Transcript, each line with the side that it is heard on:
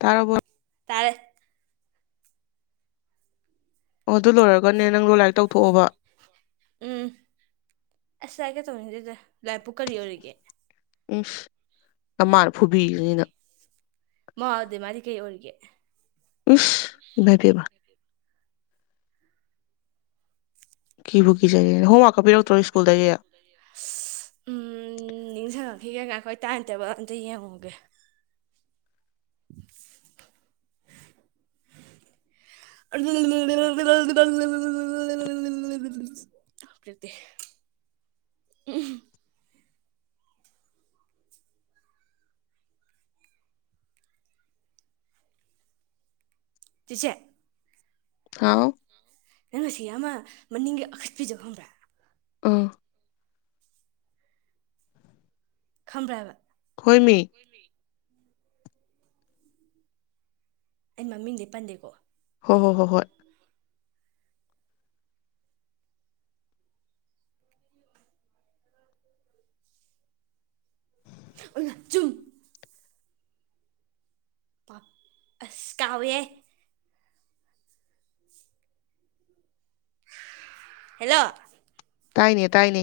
left: ꯇꯥꯔꯕꯣ
right: ꯇꯥꯔꯦ
left: ꯑꯣ ꯑꯗꯨ ꯂꯣꯏꯔꯒꯅꯦ ꯅꯪꯗꯣ ꯂꯥꯏꯔꯤꯛ ꯇꯧꯊꯣꯛꯑꯣꯕ
right: ꯎꯝ ꯑꯁ ꯂꯥꯏꯔꯤꯛꯀ ꯇꯧꯅꯤꯡꯗꯦꯗ ꯂꯥꯏꯔꯤꯛꯄꯨ ꯀꯔꯤ ꯑꯣꯏꯔꯤꯒꯦ
left: ꯎꯁ ꯅꯃꯥꯅ ꯐꯨꯕꯤꯖꯅꯤ ꯅꯪ
right: ꯃ ꯑꯗ ꯃꯥꯗꯤ ꯀꯩ ꯑꯣꯏꯔꯤꯒꯦ
left: ꯎꯁ ꯏꯃꯥꯏ ꯄꯦꯝꯃ ꯀꯤꯕꯨꯨ ꯀꯤꯖꯩꯌꯦ ꯍꯣꯝ ꯋꯥꯀꯔꯀ ꯄꯤꯔꯛ
right: ꯏꯁ ꯎꯝ ꯅꯤꯡꯖꯡꯉꯛꯈꯤꯒꯦ ꯉꯥꯏ ꯍꯣꯏ ꯇꯥꯏꯝ ꯇꯦꯕꯜ ꯑꯝꯇ ꯌꯦꯡꯉꯨꯒꯦ [unintelligible] [unintelligible] ꯆꯤꯆꯦ
left: ꯍꯥꯎ
right: ꯅꯪ ꯉꯁꯤ ꯑꯃ ꯃꯅꯤꯡꯒꯤ ꯑꯈꯠꯄꯤꯗꯣ ꯈꯪꯕ꯭ꯔꯥ
left: ꯎꯝ
right: ꯈꯪꯕ꯭ꯔꯥꯕ
left: ꯍꯣꯏꯃꯤ
right: ꯑꯩ ꯃꯃꯤꯡꯗꯤ ꯄꯟꯗꯦꯀꯣ
left: ꯍꯣꯏ ꯍꯣꯏ ꯍꯣꯏ ꯍꯣꯏ
right: ꯑꯣꯏꯃꯥ ꯆꯨꯝ ꯄꯥꯞ ꯑꯁ ꯀꯥꯎꯋꯦꯍꯦ [unintelligible] ꯍꯦꯜꯂꯣ
left: ꯇꯥꯏꯅꯦ ꯇꯥꯏꯅꯦ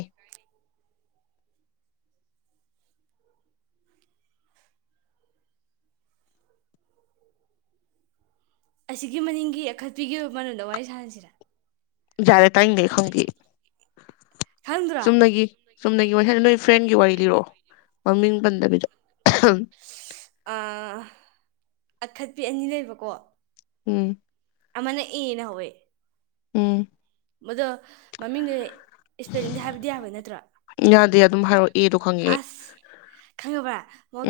right: ꯑꯁꯤꯒꯤ ꯃꯅꯤꯡꯒꯤ ꯑꯈꯠꯄꯤꯒꯤ ꯑꯣꯏꯕ ꯃꯔꯝꯗ ꯋꯥꯔꯤ ꯁꯥꯟꯅꯁꯤꯔꯥ
left: ꯌꯥꯔꯦ ꯇꯥꯅꯤꯡꯗꯦ ꯑꯩ ꯈꯪꯗꯦ ꯑꯩ
right: ꯈꯪꯗ꯭ꯔꯣ
left: ꯆꯨꯝꯅꯒꯤ ꯆꯨꯝꯅꯒꯤ ꯋꯥ ꯁ ꯅꯣꯏ ꯐ꯭ꯔꯦꯟꯒꯤ ꯋꯥꯔꯤ ꯂꯤꯔꯛꯑꯣ ꯃꯃꯤꯡ ꯄꯟꯗꯕꯤꯗ
right: ꯁꯤ ꯑꯥ ꯑꯈꯠꯄꯤ ꯑꯅꯤ ꯂꯩꯕꯀꯣ
left: ꯎꯝ
right: ꯑꯃꯅ ꯑꯦꯅ ꯍꯧꯋꯦ
left: ꯎꯝ
right: ꯃꯗꯣ ꯃꯃꯤꯡꯗꯨ ꯏꯁꯄꯦꯂꯤꯡꯗꯤ ꯍꯥꯏꯕ ꯌꯥꯕ ꯅꯠꯇ꯭ꯔꯣ
left: ꯌꯥꯗꯦ ꯑꯗꯨꯝ ꯍꯥꯏꯔꯛꯑꯣ ꯑꯦꯗꯣ ꯈꯪꯉꯦ ꯑꯩ
right: ꯑꯁ ꯈꯪꯉꯕ꯭ꯔꯥ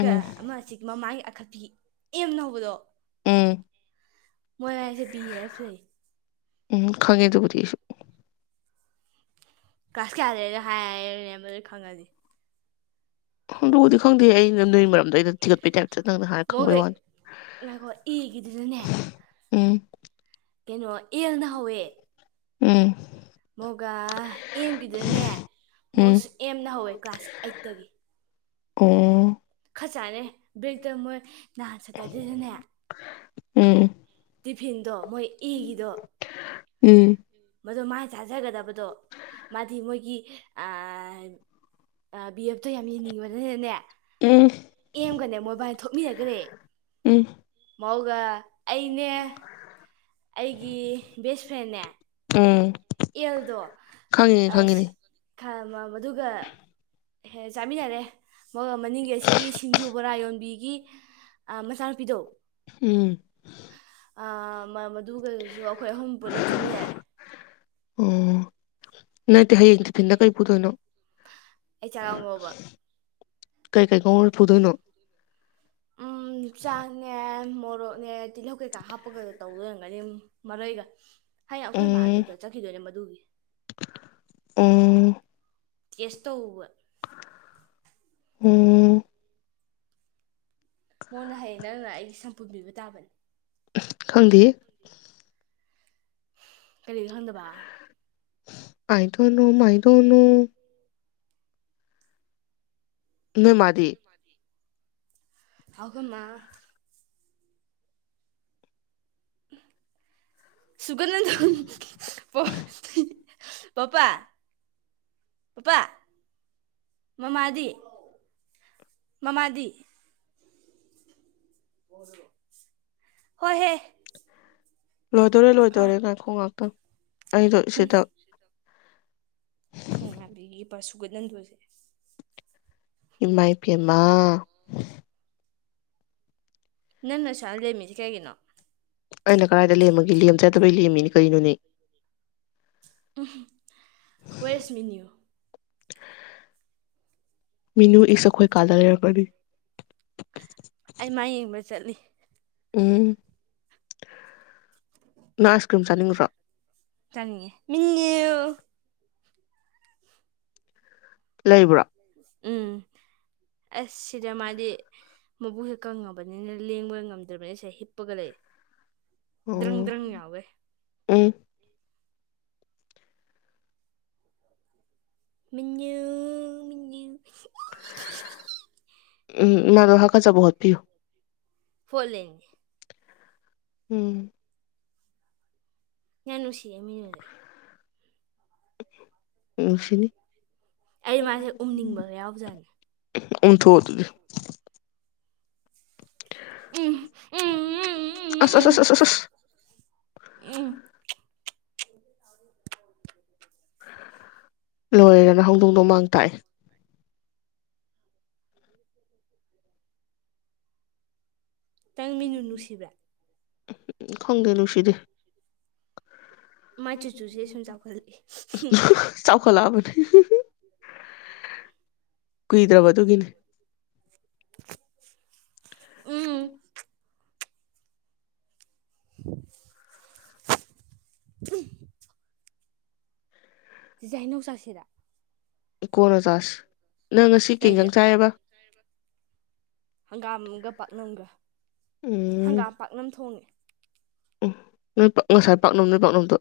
left: ꯎꯝ
right: ꯑꯃ ꯑꯁꯤ ꯃꯃꯥꯡꯒꯤ ꯑꯈꯠ ꯄꯤ ꯑꯦꯝꯅ ꯍꯧꯕꯗꯣ
left: ꯎꯝ
right: ꯃꯣꯏ ꯑꯅꯤꯁꯦ ꯕꯤ ꯑꯦꯐ ꯂꯩ
left: ꯎꯝ ꯍꯝ ꯈꯪꯉꯦ ꯑꯗꯨꯕꯨꯗꯤ ꯑꯩꯁꯨ
right: ꯀ꯭ꯂꯥꯁ ꯀꯌꯥꯗꯩꯅꯣ ꯍꯥꯏ꯬꯬꯬꯬ꯌꯨꯅꯦ ꯃꯗꯨ ꯈꯪꯉꯗꯤ
left: ꯑꯗꯨꯕꯨꯗꯤ ꯈꯪꯗꯦ ꯑꯩꯅ ꯅꯣꯢ ꯃꯔꯝꯗ ꯑꯩꯅ ꯊꯤꯒꯠꯄꯩ ꯇꯥꯢꯞꯇ ꯇ ꯅꯪꯅ ꯍꯥꯏꯔ ꯈꯪꯕꯩ
right: ꯃꯣꯏꯒ
left: ꯋꯥꯅꯤ
right: ꯉꯥꯏꯈꯣ ꯑꯦꯒꯤꯗꯨꯅꯅꯦ
left: ꯍꯝ ꯎꯝ
right: ꯀꯩꯅꯣ ꯑꯦꯜꯅ ꯍꯧꯋꯦ
left: ꯎꯝ
right: ꯃꯣꯒ ꯑꯦꯝꯒꯤꯗꯨꯅꯅꯦ
left: ꯎꯝ
right: ꯃꯣꯁꯨ ꯑꯦꯝꯅ ꯍꯧꯋꯦ ꯀ꯭ꯂꯥꯁ ꯑꯩꯠꯇꯒꯤ
left: ꯎꯝ
right: ꯐꯠꯖꯅꯦ ꯕ꯭ꯔꯦꯛꯇ ꯃꯣꯏ ꯅꯍꯥꯟ ꯁꯇꯔꯗꯦꯗꯅꯦ
left: ꯎꯝ
right: ꯇꯤꯐꯤꯟꯗꯣ ꯃꯣꯏ ꯏꯒꯤꯗꯣ
left: ꯎꯝ
right: ꯃꯗꯣ ꯃꯥꯅ ꯆꯥꯖꯒꯗꯕꯗꯣ ꯃꯥꯗꯤ ꯃꯣꯏꯒꯤ ꯑꯥ ꯑꯥ ꯕꯤꯑꯦꯐꯇꯣ ꯌꯥꯝ ꯌꯦꯡꯅꯤꯡꯕꯅꯤꯅꯅꯦ ꯑꯦꯝꯒꯅꯦ ꯃꯣꯢꯕꯥꯟꯅꯤ ꯊꯣꯛꯃꯤꯟꯅꯒꯔꯦ
left: ꯎꯝ
right: ꯃꯧꯒ ꯑꯩꯅꯦ ꯑꯩꯒꯤ ꯕꯦꯁꯐ꯭ꯔꯦꯟꯅꯦ
left: ꯎꯝ
right: ꯑꯦꯜꯗꯣ
left: ꯈꯪꯉꯤꯅꯦ
right: ꯑꯁ
left: ꯈꯪꯉꯤꯅꯦ
right: ꯈ ꯃ ꯃꯗꯨꯒ ꯍꯦ ꯆꯥꯃꯤꯟꯅꯔꯦ ꯃꯥꯒ ꯃꯅꯤꯡꯒꯤ ꯑꯁꯤꯒꯤ ꯁꯤꯡꯖꯨ ꯕꯣꯔꯥ ꯌꯣꯟꯕꯤꯒꯤ ꯑꯥ ꯃꯆꯥ ꯅꯨꯄꯤꯗꯣ
left: ꯎꯝ
right: ꯑꯥ ꯃ ꯃ ꯑꯗꯨꯒꯁꯨ ꯑꯩꯈꯣꯏ ꯑꯍꯨꯝ ꯄꯨꯂꯞ ꯆꯥꯃꯤꯟꯅꯔꯦ
left: ꯎꯝ ꯅꯠꯇꯦ ꯍꯌꯦꯡ ꯇꯤꯐꯤꯟꯗ ꯀꯔꯤ ꯄꯨꯗꯣꯏꯅꯣ
right: ꯑꯩ ꯆꯥꯔꯝꯃꯣꯕ
left: ꯀꯩ ꯀꯩ [unintelligible] ꯑꯣꯏꯔ ꯐꯨꯗꯣꯏꯅꯣ
right: ꯎꯝ ꯆꯥꯉꯦ ꯃꯣꯔꯣꯛꯅꯦ ꯇꯤꯜꯍꯧ ꯀꯩꯀꯥ ꯍꯥꯞꯄꯒꯗ ꯇꯧꯂꯩꯔꯝꯒꯅꯤ ꯃꯔꯣꯏꯒ ꯍꯥꯏꯌꯦꯡ ꯑꯩꯈꯣꯏ ꯃꯥꯥ
left: ꯎꯝ
right: ꯗꯣꯛꯇꯔ ꯆꯠꯈꯤꯗꯣꯏꯅꯦ ꯃꯗꯨꯒꯤ
left: ꯎꯝ
right: ꯇꯦꯁ ꯇꯧꯔꯨꯕ
left: ꯎꯝ
right: ꯃꯣꯟꯅ ꯍꯌꯦꯡ ꯅꯪꯅ ꯑꯩꯒꯤ ꯁꯝꯄꯨꯟꯕꯤꯕ ꯇꯥꯕꯅꯦ
left: ꯎꯐ ꯈꯪꯗꯦꯍꯦ
right: ꯀꯔꯤꯗꯈꯪꯗꯕ
left: ꯑꯥꯏꯗꯣꯅꯣ ꯃꯥꯏꯗꯣꯅꯣ ꯅꯣꯏ ꯃꯥꯗꯤ
right: ꯑꯩꯈꯣꯏ ꯃꯥ ꯁꯨꯒꯠꯅꯟꯗ ꯄꯄꯥ ꯄꯄꯥ ꯃꯃꯥꯗꯤ ꯃꯃꯥꯗꯤ ꯍꯣꯏ ꯍꯦ
left: ꯂꯣꯏꯗꯣꯔꯦ ꯂꯣꯏꯗꯣꯔꯦ ꯉꯥꯏꯈꯣ ꯉꯥꯛꯇꯡ ꯑꯩꯗꯣ ꯁꯤꯗ
right: ꯊꯨ ꯃꯥꯟꯕꯤꯒꯤ ꯄꯁꯨꯒꯠ ꯅꯟꯗꯣꯁꯤꯗꯤ
left: ꯏꯃꯥꯏ ꯄꯦꯝꯃꯥ
right: ꯅꯪ ꯅ ꯑꯁꯨꯌꯥꯝ ꯂꯦꯃꯤꯗꯤ ꯀꯩꯒꯤꯅꯣ
left: ꯑꯩꯅ ꯀꯗꯥꯏꯗ ꯂꯦꯝꯃꯒꯦ ꯂꯦꯝꯖꯗꯕꯩ ꯂꯦꯝꯃꯤꯅꯤ ꯀꯔꯤꯅꯣꯅꯦ
right: ꯋꯦꯔ ꯏꯁ ꯃꯤꯅ꯭ꯌꯨ
left: ꯃꯤꯅꯨ ꯏꯁ ꯑꯈꯣꯏ ꯀꯥꯗ ꯂꯩꯔꯝꯒꯅꯤ
right: ꯑꯩ ꯃꯥ ꯌꯦꯡꯕ ꯆꯠꯂꯤ
left: ꯎꯝ ꯅꯪ ꯑꯥꯏꯁ ꯀ꯭ꯔꯤꯝ ꯆꯥꯅꯤꯡꯉꯗ꯭ꯔꯣ
right: ꯆꯅꯤꯡꯉꯦ
left: ꯂꯩꯕ꯭ꯔꯣ
right: ꯎꯝ ꯑꯁ ꯁꯤꯗ ꯃꯥꯗꯤ ꯃꯕꯨꯛꯁꯦ ꯀꯪꯉꯕꯅꯤꯅ ꯂꯦꯡꯕ ꯉꯝꯗ꯭ꯔꯕꯅꯤꯅꯁꯦ ꯍꯤꯞꯄꯒ ꯂꯩ ꯗ꯭ꯔꯪ
left: ꯑꯣ
right: ꯗ꯭ꯔꯪ ꯌꯥꯎꯒꯩ
left: ꯎꯝ
right: ꯃꯤꯅꯨ ꯃꯤꯅꯨ [unintelligible]
left: ꯎꯝ ꯏꯃꯥꯗꯣ ꯍꯥꯒ ꯆꯕ ꯍꯣꯠꯄꯤꯌꯨ
right: ꯍꯣꯠꯂꯤꯅꯦ
left: ꯎꯝ
right: ꯌꯥꯝ ꯅꯨꯡꯁꯤ [unintelligible]
left: ꯅꯨꯡꯁꯤꯅꯤ
right: ꯑꯩ ꯃꯥꯁꯦ ꯎꯝꯅꯤꯡꯕꯒ ꯌꯥꯎꯖꯥꯠꯅꯤ
left: ꯎꯝꯊꯣꯛ ꯑꯗꯨꯗꯤ
right: ꯎꯝ ꯎꯝ ꯎꯝ ꯎꯝ
left: ꯑꯁ ꯑꯁ
right: ꯎꯝ
left: ꯑꯁ ꯑꯁ ꯑꯁ
right: ꯎꯝ
left: ꯂꯣꯏꯔꯦꯅ ꯍꯧꯗꯣꯡꯗꯣ ꯃꯥꯡ ꯇꯥꯛꯑꯦ
right: ꯇꯪ ꯃꯤꯅꯨ ꯅꯨꯡꯁꯤꯕ꯭ꯔ
left: ꯈꯪꯗꯦ ꯅꯨꯡꯁꯤꯗꯦ
right: ꯃꯥꯏ ꯆꯨꯆꯨꯁꯦ ꯁꯨꯝ ꯆꯥꯎꯈꯠꯂꯛꯏ
left: [unintelligible] ꯆꯥꯎ ꯈꯠꯂꯛꯑꯕꯅꯦ [inaudible] ꯀꯨꯏꯗ꯭ꯔꯕ ꯑꯗꯨꯒꯤꯅꯤ
right: ꯎꯝ ꯎꯝ ꯆꯤꯆꯦ ꯍꯩꯅꯧ ꯆꯥꯥꯁꯤꯔꯥ
left: ꯀꯣꯟꯅ ꯆꯥꯁꯤ ꯅꯪ ꯉꯁꯤ ꯀꯩ ꯖꯥꯡ
right: ꯀꯩꯒꯤ
left: ꯆꯥꯏꯌꯦꯕ
right: ꯍꯪꯒꯥꯝꯒ ꯄꯥꯛꯅꯝꯒ ꯍꯪꯒꯥꯝ ꯄꯥꯛꯅꯝ ꯊꯣꯡꯉꯦ
left: ꯅꯣꯢ ꯄꯥꯛ ꯃꯁꯥꯢ ꯄꯥꯛꯅꯝꯅꯦ ꯄꯥꯛꯅꯝꯗꯣ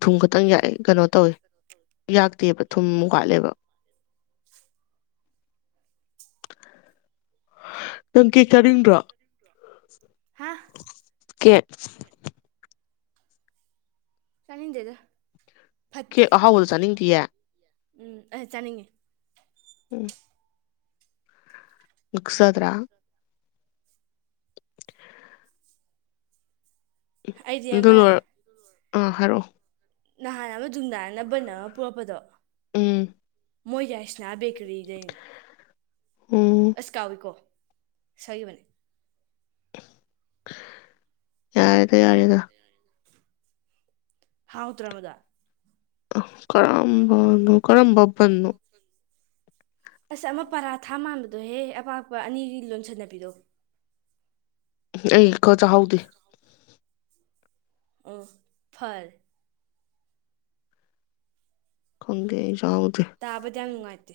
left: ꯊꯨꯝ ꯈꯛꯇꯪ ꯌꯥꯛꯑꯦ ꯀꯩꯅꯣ ꯇꯧꯋꯦ ꯌꯥꯛꯇꯦꯕ ꯊꯨꯝ ꯋꯥꯠꯂꯦꯕ ꯅꯪ ꯀꯦꯛ ꯆꯥꯅꯤꯡꯗ꯭ꯔꯣ
right: ꯍꯥ
left: [inaudible] ꯀꯦꯛ
right: ꯆꯅꯤꯡꯗꯦꯗ
left: ꯀꯦꯛ ꯑꯍꯥꯎꯕꯗꯣ ꯆꯥꯅꯤꯡꯗꯤꯌꯦ
right: ꯎꯝ ꯑꯥ ꯆꯥꯅꯤꯡꯉꯤ
left: ꯎꯝ ꯉꯛꯆꯗ꯭ꯔ
right: ꯑꯩꯗꯤ
left: ꯑꯗꯨ ꯂꯣꯢꯔ ꯑꯥ ꯍꯥꯏꯔꯛꯑꯣ
right: ꯅꯍꯥꯜ ꯑꯃ [unintelligible]
left: ꯎꯝ
right: ꯃꯣꯏ ꯌꯥꯢꯁ ꯌꯥ ꯕꯦꯀ꯭ꯔꯤꯗꯩꯅꯦ
left: ꯎꯝ
right: ꯑꯁ ꯀꯥꯎꯋꯤꯀꯣ ꯁꯩꯕꯅꯦ
left: ꯌꯥꯔꯦꯗ ꯌꯥꯔꯦꯗ
right: ꯍꯥꯎꯇ꯭ꯔꯃꯗꯣ
left: ꯑꯥ ꯀꯔꯝꯕ ꯀꯔꯝꯕ ꯕꯟꯅꯣ
right: ꯑꯁ ꯑꯃ ꯄꯔꯥꯊꯥ ꯃꯥꯟꯕꯗꯣꯍꯦ ꯑꯄꯥꯛꯄ ꯑꯅꯤꯒꯤ ꯂꯣꯟꯁꯟꯅꯕꯤꯗꯣ
left: ꯑꯩ ꯀ ꯆꯥꯍꯧꯗꯦ
right: ꯑꯣ ꯐꯔꯦ
left: ꯈꯣꯡꯒꯦ ꯑꯩꯁꯨ
right: ꯇꯥꯕꯗꯤ ꯌꯥꯝ ꯅꯨꯡꯉꯥꯏꯇꯦ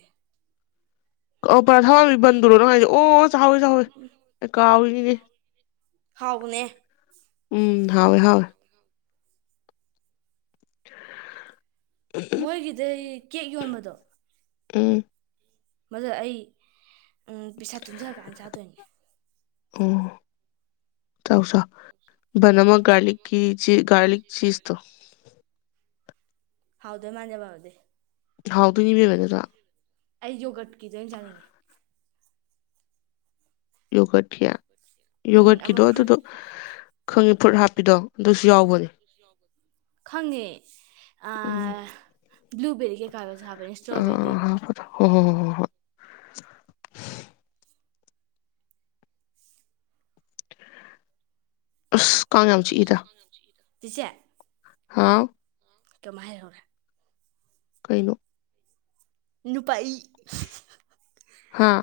left: ꯀꯞ ꯄꯔꯥꯊꯥ ꯃꯥꯟꯕꯤ ꯕꯟꯗꯨꯔꯣ ꯅꯪ ꯍꯥꯢꯁꯦ ꯑꯣ ꯆꯥꯍꯧꯋꯤ ꯆꯥꯍꯧꯋꯤ ꯑꯩ ꯀꯥꯎꯏꯍꯦ ꯏ
right: ꯍꯥꯎꯕꯅꯦ
left: ꯎꯝ ꯍꯥꯎꯋꯦ ꯍꯥꯎꯋꯦ
right: ꯃꯣꯏꯒꯤꯗꯩ ꯀꯦꯛ ꯌꯣꯟꯕꯗꯣ
left: ꯑꯝ
right: ꯃꯗꯨ ꯑꯩ ꯎꯝ ꯄꯩꯁꯥ ꯇꯨꯡꯖꯜꯂ ꯀꯥꯟ ꯆꯥꯗꯣꯏꯅꯦ
left: ꯑꯣ ꯆꯥꯎ ꯆꯥꯎ ꯕꯟ ꯑꯃ ꯒꯥꯔꯂꯤꯛꯀꯤ ꯆꯤ ꯒꯥꯔꯂꯤꯛ ꯆꯤꯖ ꯇꯣ
right: ꯍꯥꯎꯗꯣꯏ ꯃꯥꯟꯗꯦ ꯕꯥꯎꯗꯨꯗꯤ
left: ꯍꯥꯎꯗꯣꯏꯅꯤ ꯕꯦꯝꯕ ꯑꯗꯨꯅ
right: ꯑꯩ ꯌꯣꯒ꯭ꯔꯠ ꯀꯤꯗꯣꯢ ꯆꯥꯅꯤꯡꯉꯦ
left: ꯌꯣꯒ꯭ꯔꯠꯀꯤꯔ
right: ꯎꯝ ꯑꯃ
left: ꯌꯣꯒ꯭ꯔꯠꯀꯤꯗꯣ
right: ꯐ꯭ꯔꯨꯏꯠ
left: ꯑꯗꯨꯗꯣ ꯈꯪꯉꯤ ꯐꯨꯔꯠ ꯍꯥꯞꯄꯤꯗꯣ ꯑꯗꯨꯁꯨ ꯌꯥꯎꯕꯅꯦ
right: ꯈꯪꯉꯦ
left: ꯎꯝ
right: ꯑꯥ ꯕꯂꯨꯕꯦꯔꯤ ꯀꯩꯀꯥꯒꯁꯨ ꯍꯥꯞꯄꯅꯤ ꯏꯁꯇ꯭ꯔꯣꯕꯦꯔꯤ
left: ꯍꯣ ꯍꯣ ꯍꯣ ꯍꯣꯢ ꯑꯁ ꯀꯥꯡ ꯌꯥꯝ ꯆꯤꯛꯢꯗ
right: ꯆꯤꯆꯦ
left: ꯍꯥꯥꯎ
right: ꯀꯃꯥꯏ ꯍꯥꯏꯍꯧꯔꯦ
left: ꯀꯩꯩꯅꯣ
right: ꯅꯨꯄꯥꯥꯏ
left: ꯍꯥꯥ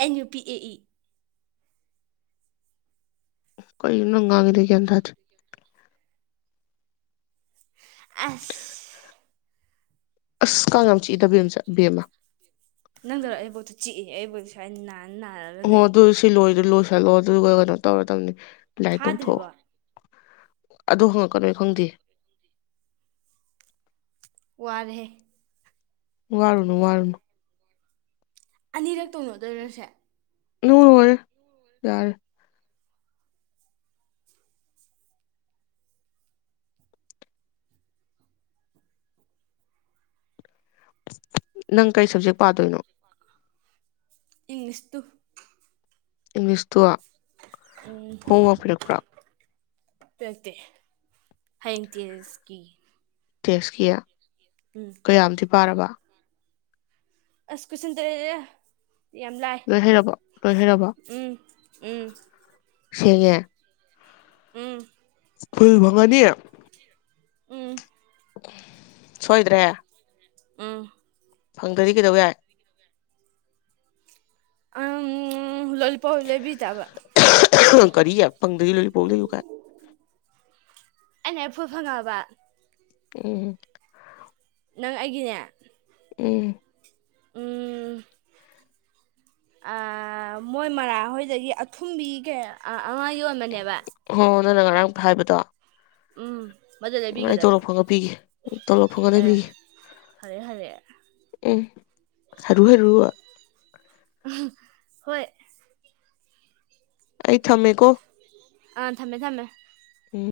right: ꯑꯩꯩ ꯅꯨ ꯄꯤ ꯑꯦ ꯏ
left: ꯀꯩꯟ ꯅꯪ ꯉꯥꯡꯉꯤꯗꯣ ꯑꯩ ꯒ꯭ꯌꯥꯟ ꯇꯥꯗ꯭ꯔꯦ
right: ꯑꯁ
left: ꯑꯁ ꯀꯥꯡ ꯌꯥꯝ ꯆꯤꯛꯏꯗ ꯕꯦꯝꯆ ꯕꯦꯝꯃꯥ
right: ꯅꯪꯗꯔꯣ ꯑꯩꯕꯧꯗ ꯆꯤꯛꯏ ꯑꯩꯕꯧꯗ ꯁꯨꯃꯥꯢꯟ ꯅꯥꯟ
left: ꯑꯣ ꯑꯗꯨ ꯁꯤ ꯂꯣꯏꯔ ꯂꯣꯏ ꯁꯜꯂꯣ ꯑꯗꯨꯒ ꯀꯩꯅꯣ ꯇꯧꯔꯗꯕꯅꯤ ꯂꯥꯢꯔꯤꯛ ꯇꯧꯊꯣꯛꯑꯣ
right: ꯐꯥꯗ꯭ꯔꯤꯕꯣ
left: ꯑꯗꯨ ꯍꯪꯉꯛꯀꯅꯣ ꯑꯩ ꯈꯪꯗꯦ
right: ꯋꯥꯔꯦꯍꯦ
left: ꯋꯥꯔꯨꯅꯨ ꯋꯥꯔꯨꯅꯨ
right: ꯑꯅꯤꯔꯛ ꯇꯧꯅꯗꯣꯏꯔꯣ ꯁꯦ
left: ꯅꯣ ꯂꯣꯏꯔꯦ ꯌꯥꯔꯦ ꯅꯪ ꯀꯩ ꯁꯕꯖꯦꯛ ꯄꯥꯗꯣꯏꯅꯣ
right: ꯏꯪꯂꯤꯁ ꯇꯨ
left: ꯏꯪꯂꯤꯁꯇꯨ
right: ꯎꯝ
left: ꯍꯣꯝꯋꯔꯛ ꯄꯤꯔꯛꯄ꯭ꯔꯣ
right: ꯄꯤꯔꯛꯇꯦ ꯍꯌꯦꯡ ꯇꯦꯁꯀꯤ
left: ꯇꯦꯁ ꯀꯌꯥ
right: ꯎꯝ
left: ꯀꯌꯥꯝꯗꯤ ꯄꯥꯔꯕ
right: ꯑꯁ ꯀꯣꯏꯁꯟ ꯇꯔꯦꯠꯅꯤꯗ
left: ꯂꯣꯏ ꯍꯩꯔꯕꯣ ꯂꯣꯏ ꯍꯩꯔꯕꯣ
right: ꯎꯝ ꯎꯝ
left: ꯁꯦꯡꯉꯦ
right: ꯎꯝ
left: ꯐꯨꯜ ꯐꯉꯅꯤ
right: ꯎꯝ
left: ꯁꯣꯏꯗ꯭ꯔꯦ
right: ꯑꯨꯝ
left: ꯐꯪꯗ꯭ꯔꯗꯤ ꯀꯩꯗꯧ ꯌꯥꯏ
right: ꯑꯝꯝ
left: ꯀꯔꯤ ꯐꯪꯗꯕꯩ ꯂꯣꯜꯂꯤꯄꯣꯞ ꯂꯩꯌꯨ ꯀꯥꯏꯟ
right: ꯑꯩꯅꯍꯦꯛ ꯐꯨꯜ ꯐꯪꯉꯛ ꯑꯕ
left: ꯎꯝ
right: ꯅꯪ ꯑꯩꯒꯤꯅꯦ
left: ꯎꯝ
right: ꯎꯝ ꯑ ꯃꯣꯏ ꯃꯔꯥꯍꯣꯏꯗꯒꯤ ꯑꯊꯨꯝꯕꯤ ꯀꯌꯥ ꯑꯃ ꯌꯣꯟꯕꯅꯦꯕ
left: ꯍꯣ ꯅꯪꯅ ꯉꯔꯥꯡ ꯐꯥꯏꯕꯗꯣ
right: ꯎꯝ ꯃꯗꯨ
left: ꯎꯝ ꯑꯩ
right: ꯂꯩꯕꯤꯒꯗꯕꯅꯤ
left: ꯇꯣꯂꯣꯞ ꯐꯪꯒ ꯄꯤꯒꯦ ꯇꯣꯂꯣꯞ ꯐꯪꯉ
right: ꯑꯦ
left: ꯂꯩꯕꯤꯒꯦ
right: ꯐꯔꯦ ꯐꯔꯦ
left: ꯑꯨꯡ ꯍꯔꯨ ꯍꯔꯨ
right: ꯎꯝ ꯍꯣꯏ
left: ꯑꯩ ꯊꯃꯦꯀꯣ
right: ꯑꯥ ꯊꯝꯃꯦ ꯊꯝꯃꯦ
left: ꯑꯨꯡ